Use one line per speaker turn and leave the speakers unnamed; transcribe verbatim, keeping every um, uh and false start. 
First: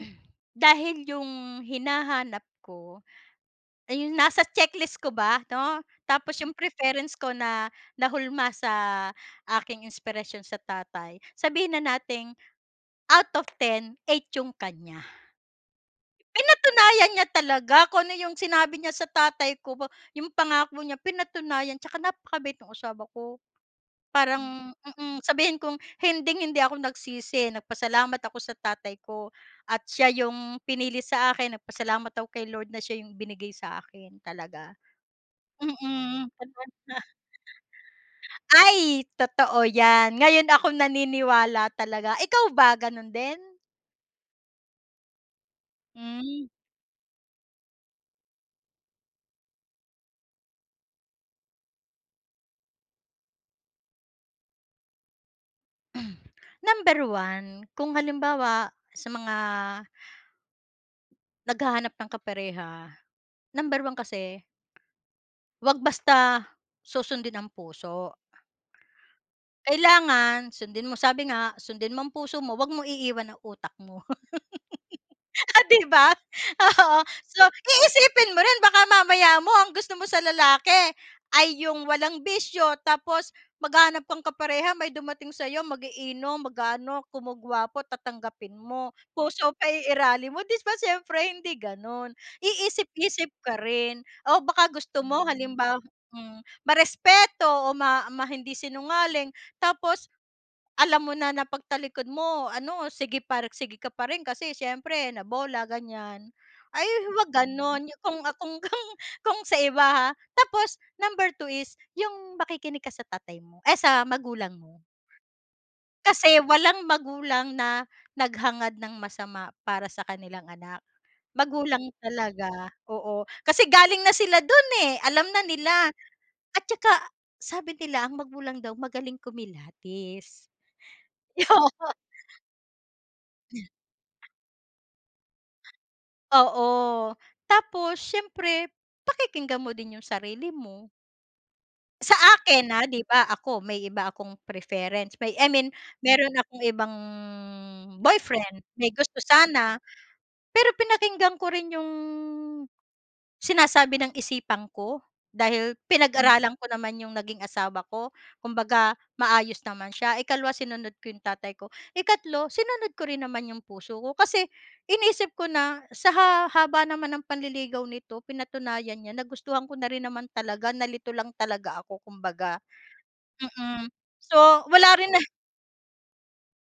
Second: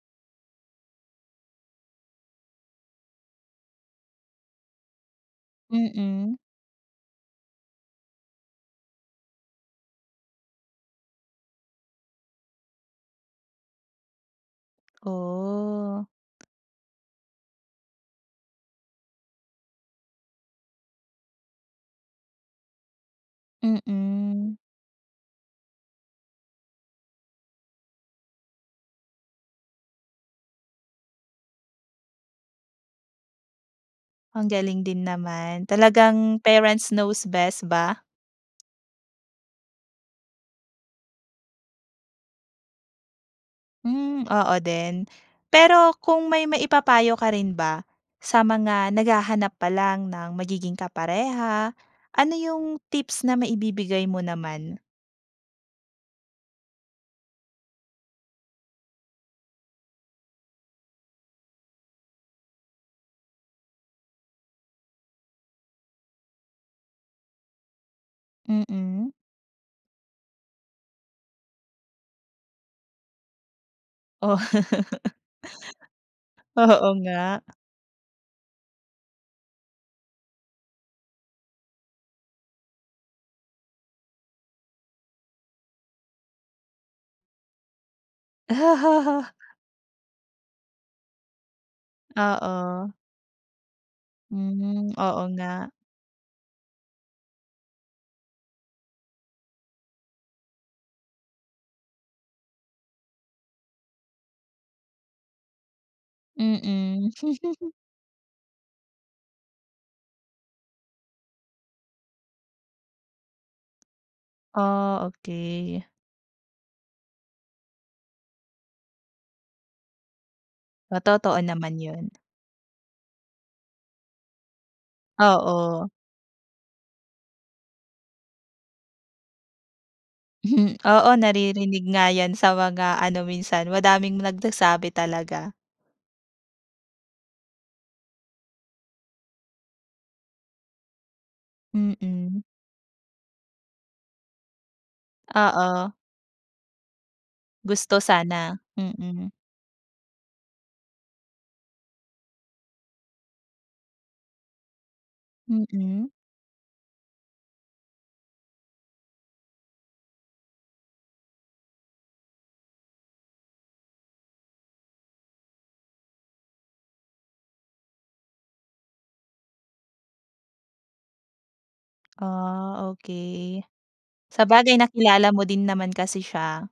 Dahil yung hinahanap ko, ay yun nasa checklist ko ba, 'no?
Mm.
Tapos yung preference ko na nahulma sa aking inspirasyon sa tatay, sabihin na nating out of ten, eight yung kanya.
Oh.
Pinatunayan niya talaga kung ano yung sinabi niya sa tatay ko ba, 'yong pangako niya, pinatunayan, tsaka napakabait no'ng asawa ko.
Mm.
Parang mm sabihin kong hinding-hindi ako nagsisi, nagpasalamat ako sa tatay ko at siya 'yong pinili sa akin. Nagpasalamat ako kay Lord na siya 'yong binigay sa akin,
Ang
talaga.
galing din naman.
Mm,
Talagang
advance
parents
na.
knows best ba?
Ay! Totoo yan. Ngayon ako naniniwala talaga. Ikaw ba, ganon din?
Hmm. Oo din. Pero kung
Hmm.
may maipapayo ka rin ba sa mga naghahanap pa lang ng magiging kapareha, ano yung tips na maibibigay mo naman?
Number one, kung halimbawa sa mga naghahanap ng kapareha. Number 1 kasi huwag basta susundin ang puso.
Mm.
Kailangan sundin mo sabi nga sundin mo ang puso mo huwag mong iiwan ang utak mo.
Oo.
Oh, di ba?
Oo
Oo. So
nga.
iisipin mo rin baka mamaya mo, ang gusto mo sa lalaki, ay yung walang bisyo tapos maghahanap kang kapareha may dumating sa'yo mag-iinom, mag-aano kumo gwapo tatanggapin mo. Puso paiiralin mo, 'di ba siyempre hindi ganon.
Oo.
Iisip-isip ka rin o baka
Hmm,
gusto mo
oo nga.
halimbawa hmm, ma-respeto o ma ma hindi sinungaling tapos, alam mo na na pagtalikod mo ano sige par sige ka pa rin kasi syempre na bola ganyan. Ay
Mm.
huwag ganun, yung kung kung kung kung sa iba ha. Tapos number two is yung makikinig ka sa tatay mo, ay sa magulang mo.
Oh, okay.
Kasi walang magulang na naghangad ng masama para sa kanilang anak.
O totoo naman
Magulang
yun.
talaga, oo. Kasi galing na sila dun eh, alam na nila.
Oo.
At tsaka, sabi nila, ang magulang daw magaling kumilatis.
Oo,
Oo.
naririnig nga yan sa mga ano minsan, madaming nagsasabi talaga.
Oo. Tapos siyempre, pakikinggan mo din yung sarili mo. Sa
Mm.
akin ah, 'di ba ako may iba akong preference, I mean
Oo.
meron akong ibang,
Gusto
boyfriend.
sana,
May gusto
mm.
sana, pero pinakinggan ko rin yung, sinasabi ng isipan ko, dahil
Mm.
pinag-aralan ko naman yung naging asawa ko. Kumbaga maayos naman siya. Ikalawa, sinunod ko yung tatay ko. Ikatlo, sinunod ko rin naman yung puso ko, kasi iniisip ko na sa ha-haba naman ng panliligaw nito pinatunayan niya, nagustuhan ko na rin naman talaga, nalito lang talaga ako kumbaga.
Ah okay.
Mm. So
Sabagay
wala rin na
nakilala mo din naman kasi siya.